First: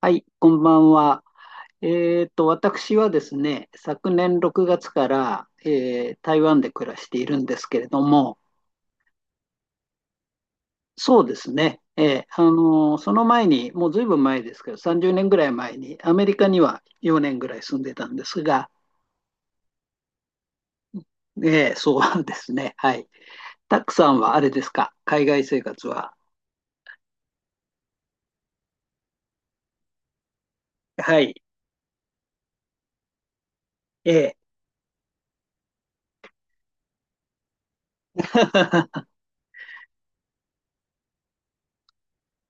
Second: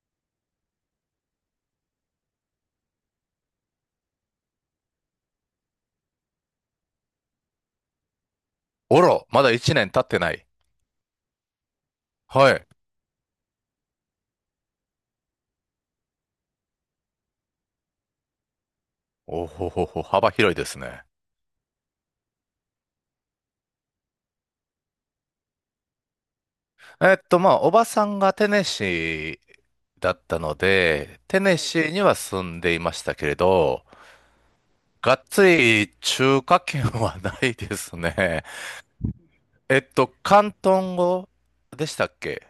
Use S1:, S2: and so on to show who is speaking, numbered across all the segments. S1: はい、こんばんは。私はですね、昨年6月から、台湾で暮らしているんですけれども、
S2: おろ、まだ1年経ってない。
S1: そうですね、
S2: はい。
S1: その前に、もうずいぶん前ですけど、30年ぐらい前に、アメリカには4年ぐらい住んでたんですが、
S2: おほほほ、幅広いですね。
S1: えーそうですね、はい。たくさんはあれですか、海外生活は。
S2: まあ、おばさんがテネシーだったの
S1: は
S2: で、テ
S1: い。
S2: ネシーには住んでいましたけれど、
S1: えー
S2: がっつり中華圏はないですね。広東語でしたっけ？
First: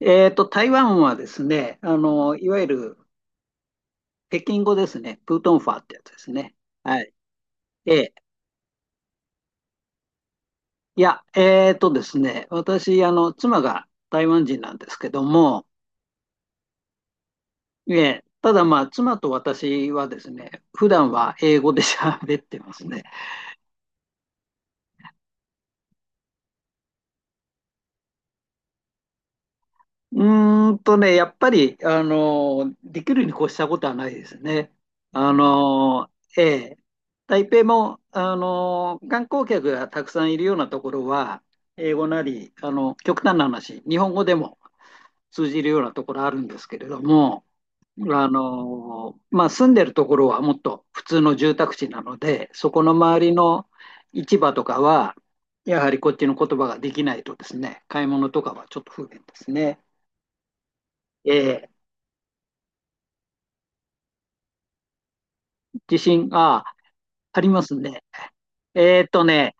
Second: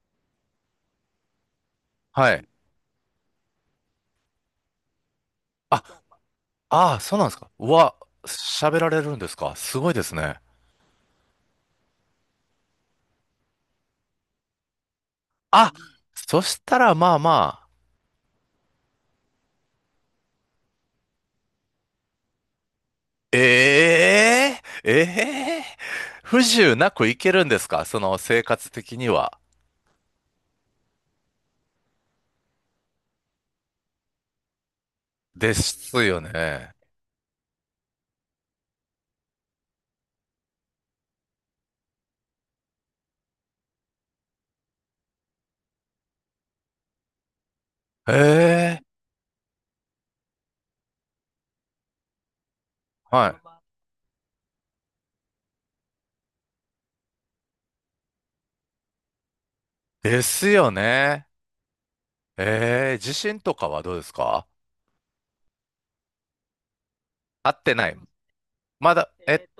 S1: 台湾はですね、あ
S2: は
S1: のい
S2: い。
S1: わゆる北京語ですね、プートンファーってや
S2: あ、
S1: つですね。
S2: ああ、
S1: はい。
S2: そうなんですか。う
S1: え
S2: わ、
S1: え、
S2: 喋られるんですか。すごいですね。
S1: いや、えーとですね、私、妻が台湾人なんですけども、
S2: あ、そしたら
S1: ただまあ、妻と私はですね、普段は英語で喋ってますね。
S2: ええええ不自由なくいけるんですか？その生活的には。
S1: うーんとね、やっぱり、できるに越したことはないですね。あ
S2: です
S1: の、
S2: よ
S1: え
S2: ね。
S1: え台北も、観光客がたくさんいるようなところは、英語なり、極端な話、日本語でも、通じるようなところあるんですけれども、
S2: ええ、
S1: まあ、住んでるところはもっと普通の住宅地なので、そこの周り
S2: は
S1: の市場とかは、やはりこっちの言葉ができないとですね、買い物とかはちょっと不便ですね。
S2: い。ですよね。
S1: え
S2: 地震とかはどうですか？
S1: ー、地震、あ、あり
S2: あっ
S1: ま
S2: て
S1: す
S2: ない。
S1: ね。
S2: ま
S1: えーっ
S2: だ、
S1: とね、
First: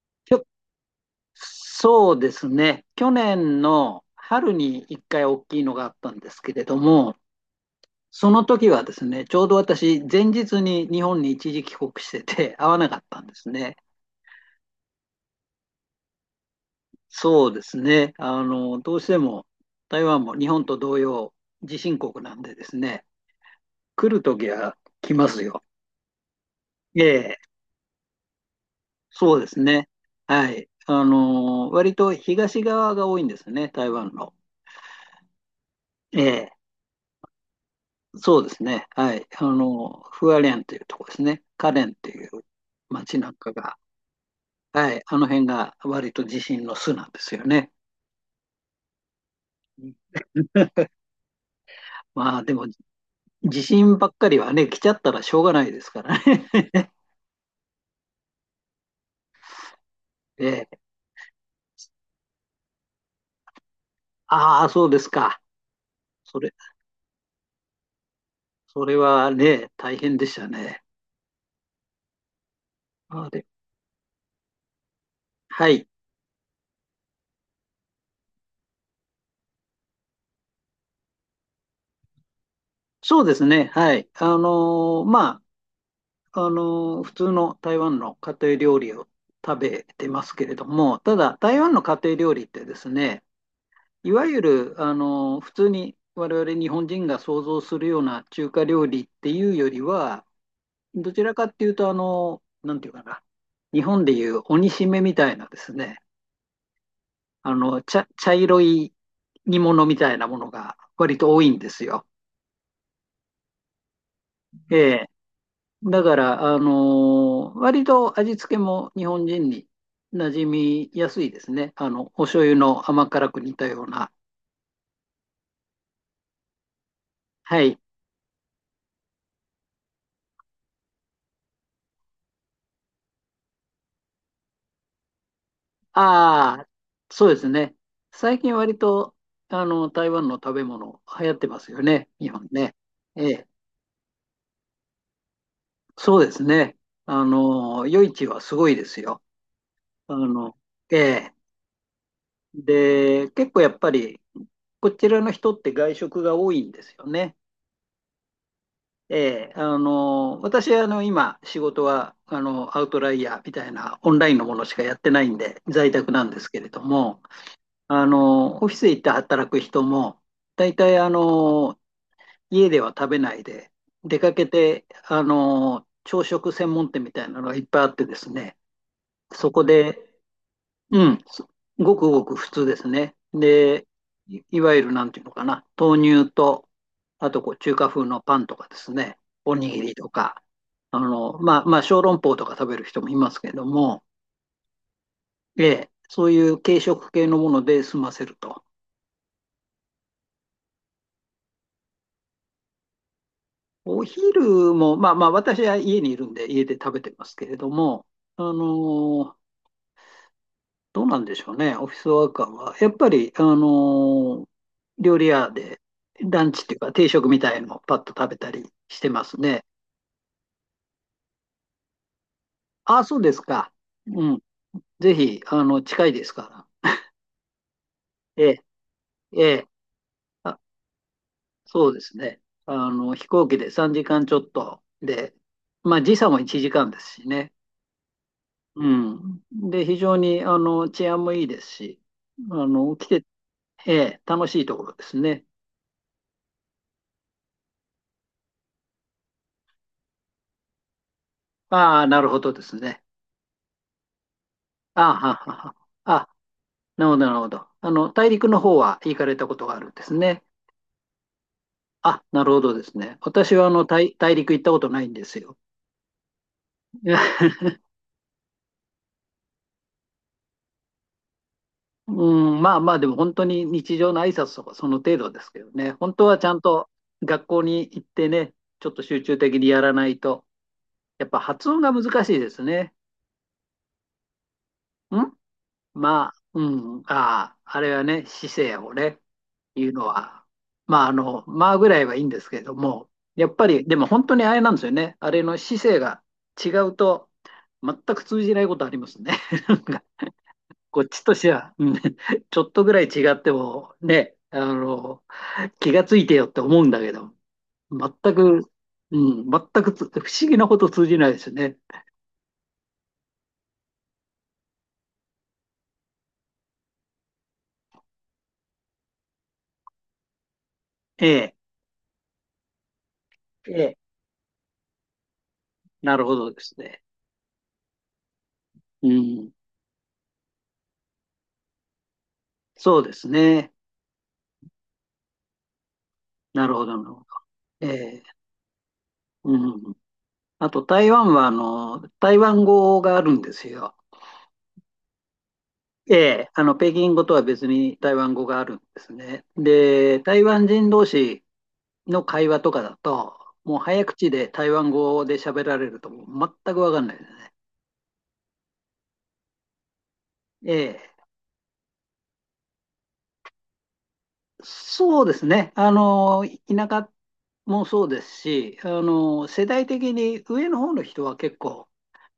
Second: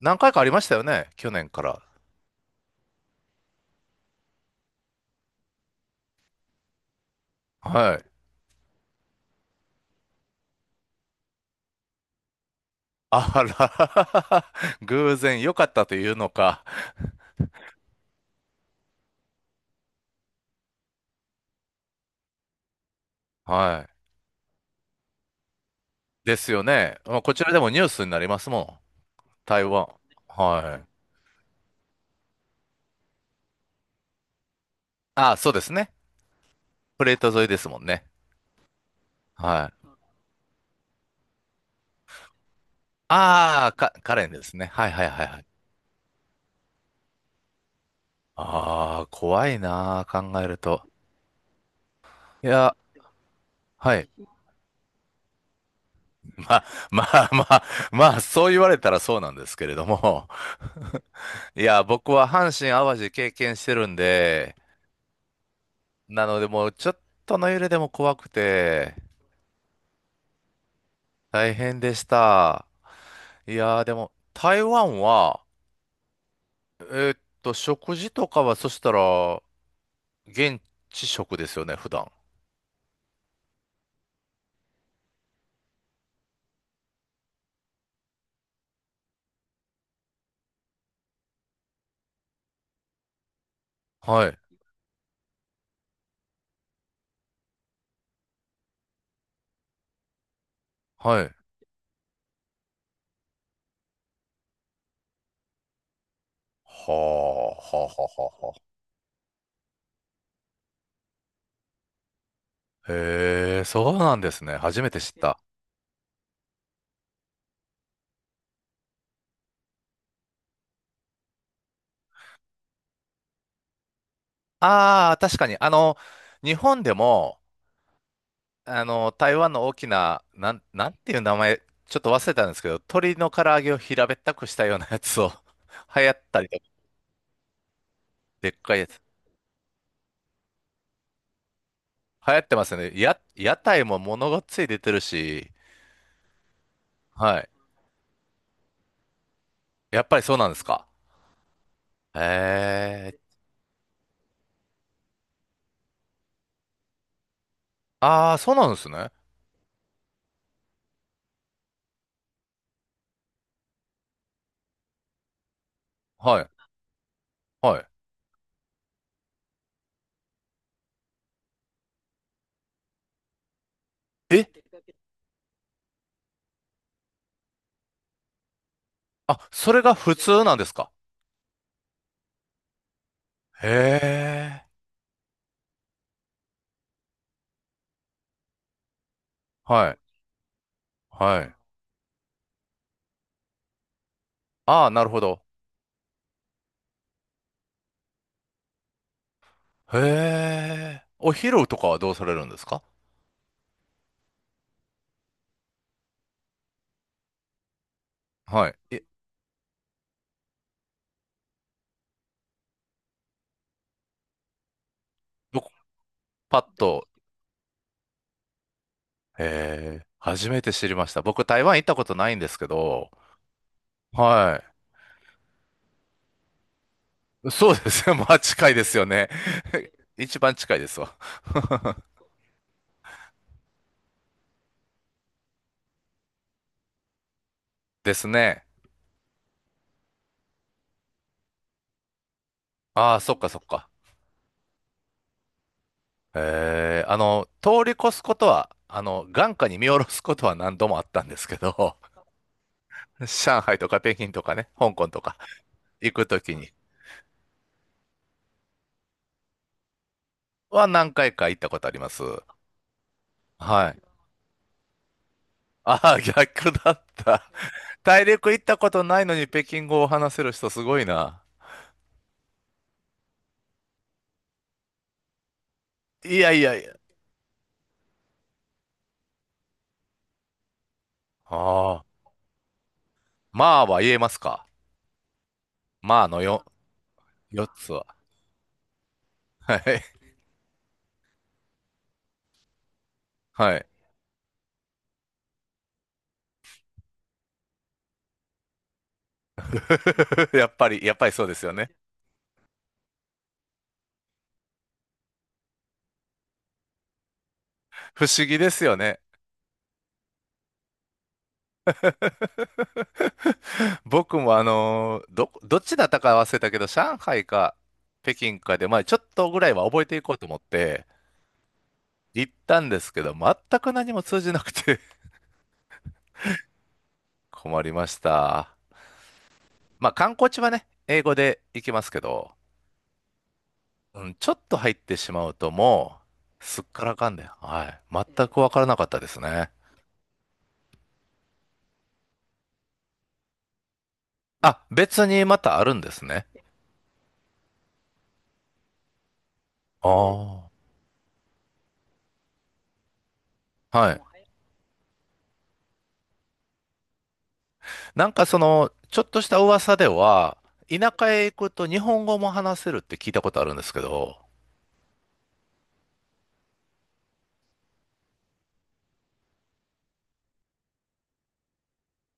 S2: 何回
S1: き
S2: か
S1: ょ
S2: ありましたよね去年から。
S1: そうですね、去年の春に1回大きいのがあったんですけれども、
S2: はい。
S1: その時はですね、ちょうど私、前日に日本に一時帰国してて、会わなかったんで
S2: あ
S1: すね。
S2: ら、偶然良かったというのか。
S1: そうですね、どうしても台湾も日本と同様、地震国なんでですね、
S2: はい。
S1: 来る時は来ますよ。
S2: ですよね。
S1: え
S2: まあこ
S1: え、
S2: ちらでもニュースになりますもん。
S1: そうです
S2: 台湾。
S1: ね。はい。
S2: はい。
S1: 割と東側が多いんですね、台湾の。
S2: あ、そうですね。
S1: ええ、
S2: プレート沿いですもんね。
S1: そうですね。はい。
S2: はい。
S1: フアレンというとこですね。カレンという町なんか
S2: ああ、
S1: が、
S2: カレンですね。は
S1: は
S2: い
S1: い。
S2: はい
S1: あ
S2: は
S1: の
S2: いは
S1: 辺
S2: い。
S1: が割と地震の巣なんですよね。
S2: ああ、怖いなー、考えると。
S1: まあ
S2: い
S1: でも、
S2: や、
S1: 地
S2: は
S1: 震ば
S2: い。
S1: っかりはね、来ちゃったらしょうがないですからね。
S2: まあ、まあまあ、まあ、そう言われたらそうなんですけれども。
S1: ええ、
S2: いや、僕は阪神・淡路経験してるんで、
S1: ああ、そうですか。
S2: な
S1: そ
S2: ので
S1: れ、
S2: もうちょっとの揺れでも怖く
S1: そ
S2: て、
S1: れはね、大変でしたね。
S2: 大変でした。
S1: あで、
S2: いやー、でも、台湾は、
S1: はい。
S2: 食事とかは、そしたら、現地食ですよね、普段。
S1: そうですね。はい。まあ、普通の台湾の家庭料理を食べてますけれども、ただ、台湾の家庭料理ってですね、いわ
S2: はい、
S1: ゆる、普通に我々日本人が想像するような中華料理っていうよりは、ど
S2: は
S1: ちら
S2: い。
S1: かっていうと、なんていうかな、日本でいう鬼しめみたいなですね、
S2: はあ、はあ、はあ、は
S1: 茶
S2: あは
S1: 色い煮物みたいなものが割と多いんですよ。
S2: へえ、そうなんですね。
S1: え
S2: 初めて
S1: え。
S2: 知った。
S1: だから、割と味付けも日本人に馴染みやすいですね。お醤油の甘辛く煮たような。
S2: ああ、確かに。あの、日本でも、
S1: はい。
S2: あの、台湾の大きな、なんていう名前、ちょっと忘れたんですけど、鶏の唐揚げを平べったくしたようなやつを 流行ったり
S1: あ
S2: とか、
S1: あ、そうですね。最
S2: でっ
S1: 近
S2: か
S1: 割
S2: いやつ。
S1: と、台湾の食べ物流行ってますよね、日
S2: 流行っ
S1: 本
S2: てます
S1: ね。
S2: よね。
S1: ええ。
S2: 屋台もものがつい出てるし、
S1: そうですね。
S2: はい。
S1: 夜市はすごいですよ。
S2: やっ
S1: あ
S2: ぱりそうなんで
S1: の、
S2: すか。
S1: ええ。
S2: へ
S1: で、
S2: え。
S1: 結構やっぱり、こちらの人って外食が多いんですよね。
S2: ああ、そうなんですね。
S1: ええ。私、今、仕事は、アウトライヤーみたいなオンラインのものしかやってないんで、在宅なんで
S2: は
S1: す
S2: い。
S1: けれども、
S2: はい。
S1: オフィス行って働く人も、大体、家では食べないで、出かけ
S2: え、
S1: て、朝食専門店みたいなのがいっぱいあってですね、
S2: あ、
S1: そこ
S2: それが
S1: で
S2: 普通なんですか？
S1: うん、すごくごく普通ですね。
S2: へ
S1: で、い
S2: え。
S1: わゆるなんていうのかな、豆乳と、あとこう中華風のパンとかですね、おにぎ
S2: は
S1: り
S2: い。
S1: とか、
S2: はい。
S1: まあ、小籠包とか食べる人もいますけども、
S2: ああ、なるほど。
S1: ええ、そういう軽食系のもので済ませると。
S2: へえ。お昼とかはどうされるんですか？
S1: お昼も、私は家にいるんで、家で食べてますけれども、あ
S2: はい。え、
S1: のどうなんでしょうね、オフィスワーカーは。やっぱり、ー料理屋
S2: 僕、
S1: でラン
S2: パ
S1: チってい
S2: ッ
S1: うか定
S2: と、
S1: 食みたいのをパッと食べたりしてますね。
S2: へえー、初めて知りました。僕、台湾行ったことないんですけ
S1: ああ、
S2: ど、
S1: そうですか。うん。
S2: は
S1: ぜひ、近いですから。
S2: い。そうですね。まあ、
S1: ええ、
S2: 近いですよね。
S1: ええ。
S2: 一番
S1: あ、
S2: 近いですわ。
S1: そうですね。飛行機で3時間ちょっとで、まあ、時差も1時間ですしね。
S2: ですね。
S1: うん。で、非常に、治安もいいですし、あの、来
S2: ああ、
S1: て、
S2: そっかそっか。
S1: ええ、楽しいところですね。
S2: ええ、あの、通り越すことは、あの、眼下に見下ろすことは何度もあったんですけど、
S1: ああ、なるほどですね。
S2: 上海とか北京とかね、香
S1: あ
S2: 港
S1: あ、
S2: と
S1: は
S2: か
S1: はは。
S2: 行く
S1: あ
S2: ときに
S1: なるほど、なるほど。大陸の方は行かれたことがあるんですね。
S2: は何回か行ったことありま
S1: あ、
S2: す。
S1: なるほどですね。私は
S2: はい。
S1: 大陸行ったことないんですよ。
S2: ああ、逆だった。大陸行ったことないのに北京語を話せる人すごいな。
S1: うん、まあまあ、でも本当に日常の挨拶とかその程度ですけどね。本当
S2: い
S1: はちゃ
S2: や
S1: ん
S2: いやい
S1: と
S2: や。
S1: 学校に行ってね、ちょっと集中的にやらないと、やっぱ発音が
S2: ああ、
S1: 難しいですね。
S2: まあは言えますか。
S1: ん
S2: まあ
S1: まあ、
S2: のよ、
S1: うん、ああ、
S2: 4
S1: あ
S2: つ
S1: れは
S2: は。
S1: ね、姿勢をね。
S2: は
S1: いう
S2: い。
S1: のは、まあ、まあぐらいはいいんですけれども、やっぱ
S2: は
S1: り、
S2: い。
S1: でも本当にあれなんですよね。あれの姿勢が違うと、全く通じないことありますね。なんか、
S2: やっぱ
S1: こ
S2: り、
S1: っちとし
S2: そう
S1: て
S2: です
S1: は、
S2: よ
S1: う
S2: ね。
S1: んちょっとぐらい違っても、ね、気がついてよって思うんだけど、全
S2: 不思議
S1: く、
S2: ですよ
S1: う
S2: ね。
S1: ん、全くつ不思議なこと通じないですね。
S2: 僕もどっちだったか忘れたけど、上海か北京かで、まあちょっとぐらいは覚えていこうと思って
S1: ええ、
S2: 行ったんですけど、
S1: え
S2: 全く
S1: え、
S2: 何も通じなくて
S1: なるほどですね。
S2: 困りました。
S1: うん、
S2: まあ観光地はね、英語で行きますけど、
S1: そうですね。
S2: うん、ちょっと入ってしまうともう、
S1: なる
S2: すっ
S1: ほどな
S2: か
S1: る
S2: ら
S1: ほど。
S2: かんで、は
S1: え
S2: い。
S1: え、
S2: 全くわからなかったです
S1: う
S2: ね。
S1: ん。あと台湾はあの台湾語があるんですよ。
S2: あ、別にまたあるんで
S1: え
S2: すね。
S1: え、あの北京語とは別に台湾語があるんですね。
S2: あ
S1: で、台湾
S2: あ、
S1: 人同士の会話とかだと、もう早
S2: はい。
S1: 口で台湾語で喋られるともう全く分かんないですね。
S2: なんかその、ちょっとした噂では、
S1: ええ、
S2: 田舎へ行くと日本語も話せるって聞いたことあるんですけど、
S1: そうですね。田舎もそうですし、世代的に上の方の人は結構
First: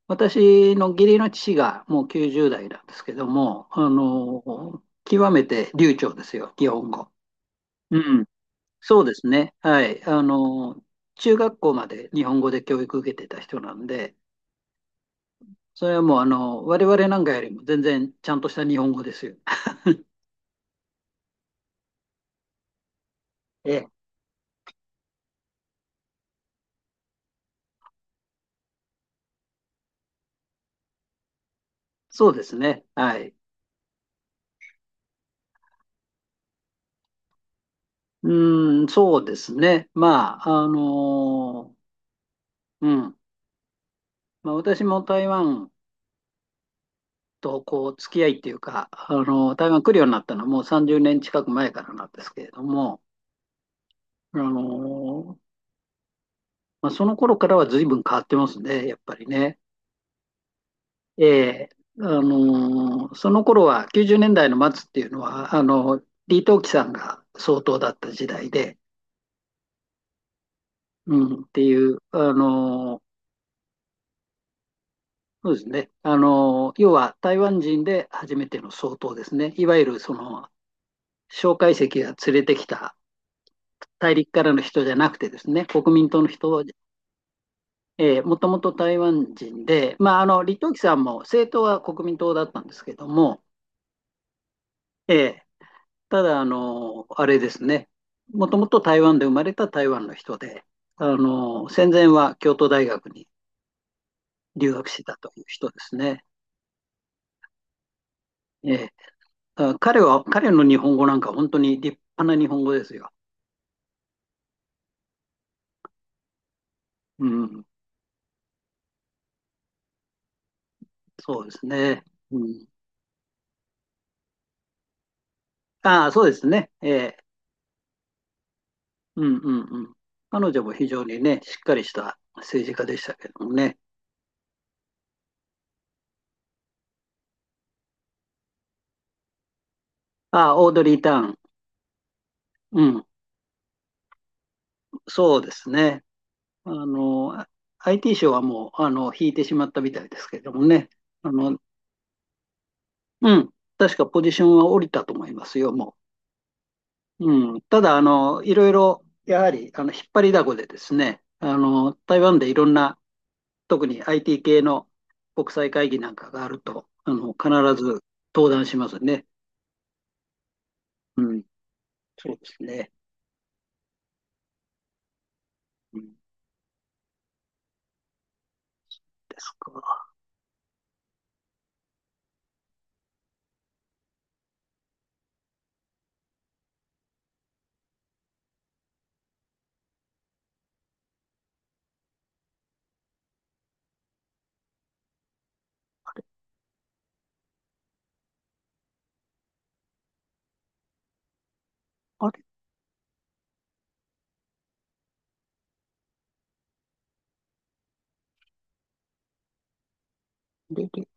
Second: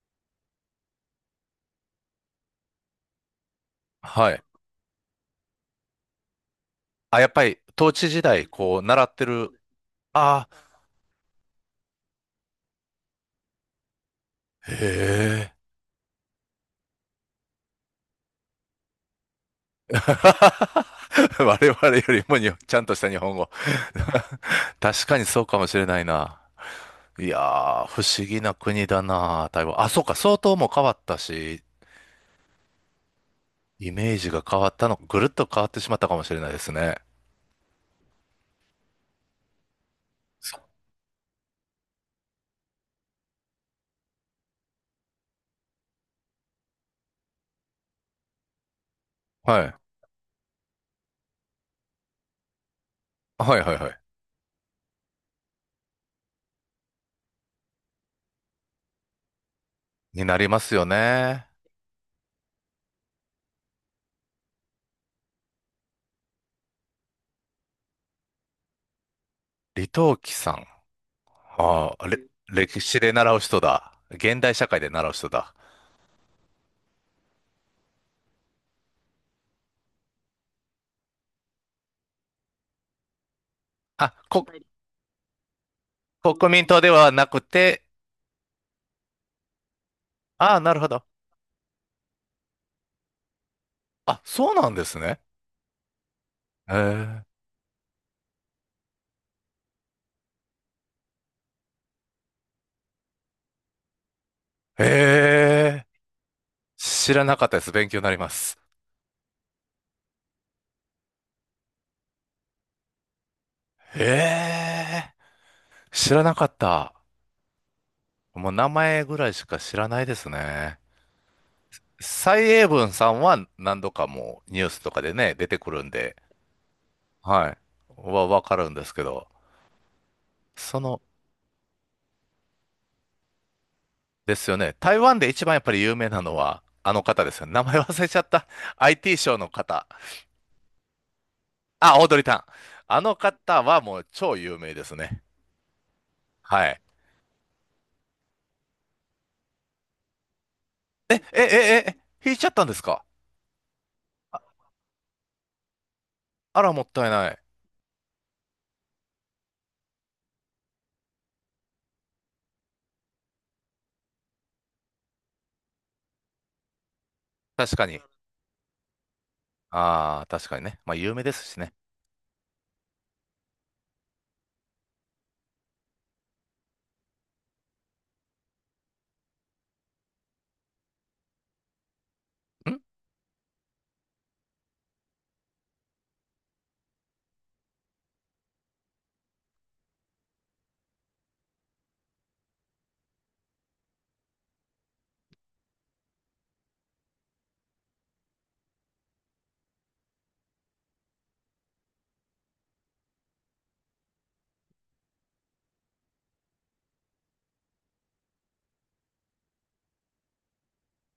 S1: 私の義理の父がもう90代なんですけども、
S2: はい。
S1: 極めて流暢ですよ、日本語。
S2: あ、やっぱり、統
S1: う
S2: 治時
S1: ん、
S2: 代、こう、
S1: そ
S2: 習
S1: う
S2: っ
S1: で
S2: て
S1: すね。
S2: る、
S1: はい。
S2: あ
S1: 中学校まで日本語で教育受けてた人なんで、
S2: あ、へえ。
S1: それはもう、我々なんかよりも全然ちゃんとした日本語ですよ。
S2: 我々よりもにちゃんとした日本語。
S1: ええ、
S2: 確かにそうかもしれないな。いやー、不思議な国だな、台湾。あ、そうか、相当もう変わったし、
S1: そうですね。はい。
S2: イメージが変わったの、ぐるっと変わってしまったかもしれないですね。
S1: うーん、そうですね。まあ、
S2: そ
S1: うん。まあ、私も台湾とこう付き合いっていうか、あの
S2: は
S1: 台
S2: い。
S1: 湾来るようになったのはもう30年近く前からなんですけれども、
S2: はいはいはい。
S1: あのまあ、その頃からは随分変わってますね、やっぱりね。
S2: になりますよ
S1: え
S2: ね。
S1: え、あのその頃は90年代の末っていうのは、あの李登輝さんが総統だった時代で、
S2: 李登輝さん。
S1: うん、ってい
S2: あ
S1: う、
S2: あ、
S1: あ
S2: 歴史
S1: の
S2: で習う人だ。現代社会で習う人
S1: そう
S2: だ。
S1: ですね、あの要は台湾人で初めての総統ですね、いわゆるその蒋介石が連れてきた大
S2: あ、
S1: 陸からの人じゃなくてですね、国民党の
S2: 国
S1: 人、
S2: 民党ではなくて、
S1: えー、もともと台湾人で、まあ、李
S2: ああ、
S1: 登
S2: な
S1: 輝
S2: るほ
S1: さん
S2: ど。
S1: も政党は国民党だったんですけども、
S2: あ、そうなんです
S1: え
S2: ね。
S1: ー、ただ、
S2: へ
S1: あ
S2: え。
S1: れですね、もともと台湾で生まれた台湾の人で、戦前は京都大学に留学してたという人で
S2: ええ、
S1: すね。
S2: 知らなかったです。勉強になります。
S1: えー、彼の日本語なんか本当に立派な日本語ですよ。
S2: ええ、知らなかった。
S1: うん、
S2: もう名前ぐらいしか知らないですね。
S1: そうですね。
S2: 蔡
S1: うん、
S2: 英文さんは何度かもうニュースとかでね、出てくるん
S1: ああ、
S2: で、
S1: そうですね。えー、
S2: はい。わかるんですけ
S1: う
S2: ど、
S1: んうんうん。彼女も
S2: そ
S1: 非
S2: の、
S1: 常にね、しっかりした政治家でしたけどもね。
S2: ですよね。台湾で一番やっぱり有名なのは、あの方ですよね。名前忘れちゃった。IT ショーの方。
S1: あ、オードリー・ターン。
S2: あ、オードリー・タン。
S1: う
S2: あ
S1: ん、
S2: の方はもう超有名ですね。
S1: そうですね。
S2: は
S1: あ
S2: い。
S1: の、あ IT 賞はもう、引いてしまったみたいですけどもね。
S2: え、え、
S1: あ
S2: え、
S1: の、
S2: え、え、引いちゃったんですか？
S1: うん、確かポジションは降りたと思いますよ、も
S2: あら、もったいない。
S1: う。うん、ただ、いろいろ、やはり、引っ張りだこでですね、台湾でいろんな、特に IT 系の国際会議なんかがあると、必
S2: 確か
S1: ず
S2: に。
S1: 登壇しますね。
S2: ああ、確かにね。まあ、有
S1: う
S2: 名で
S1: ん、
S2: すしね。
S1: そうですね。うんですか。
S2: ん
S1: あれ、レデ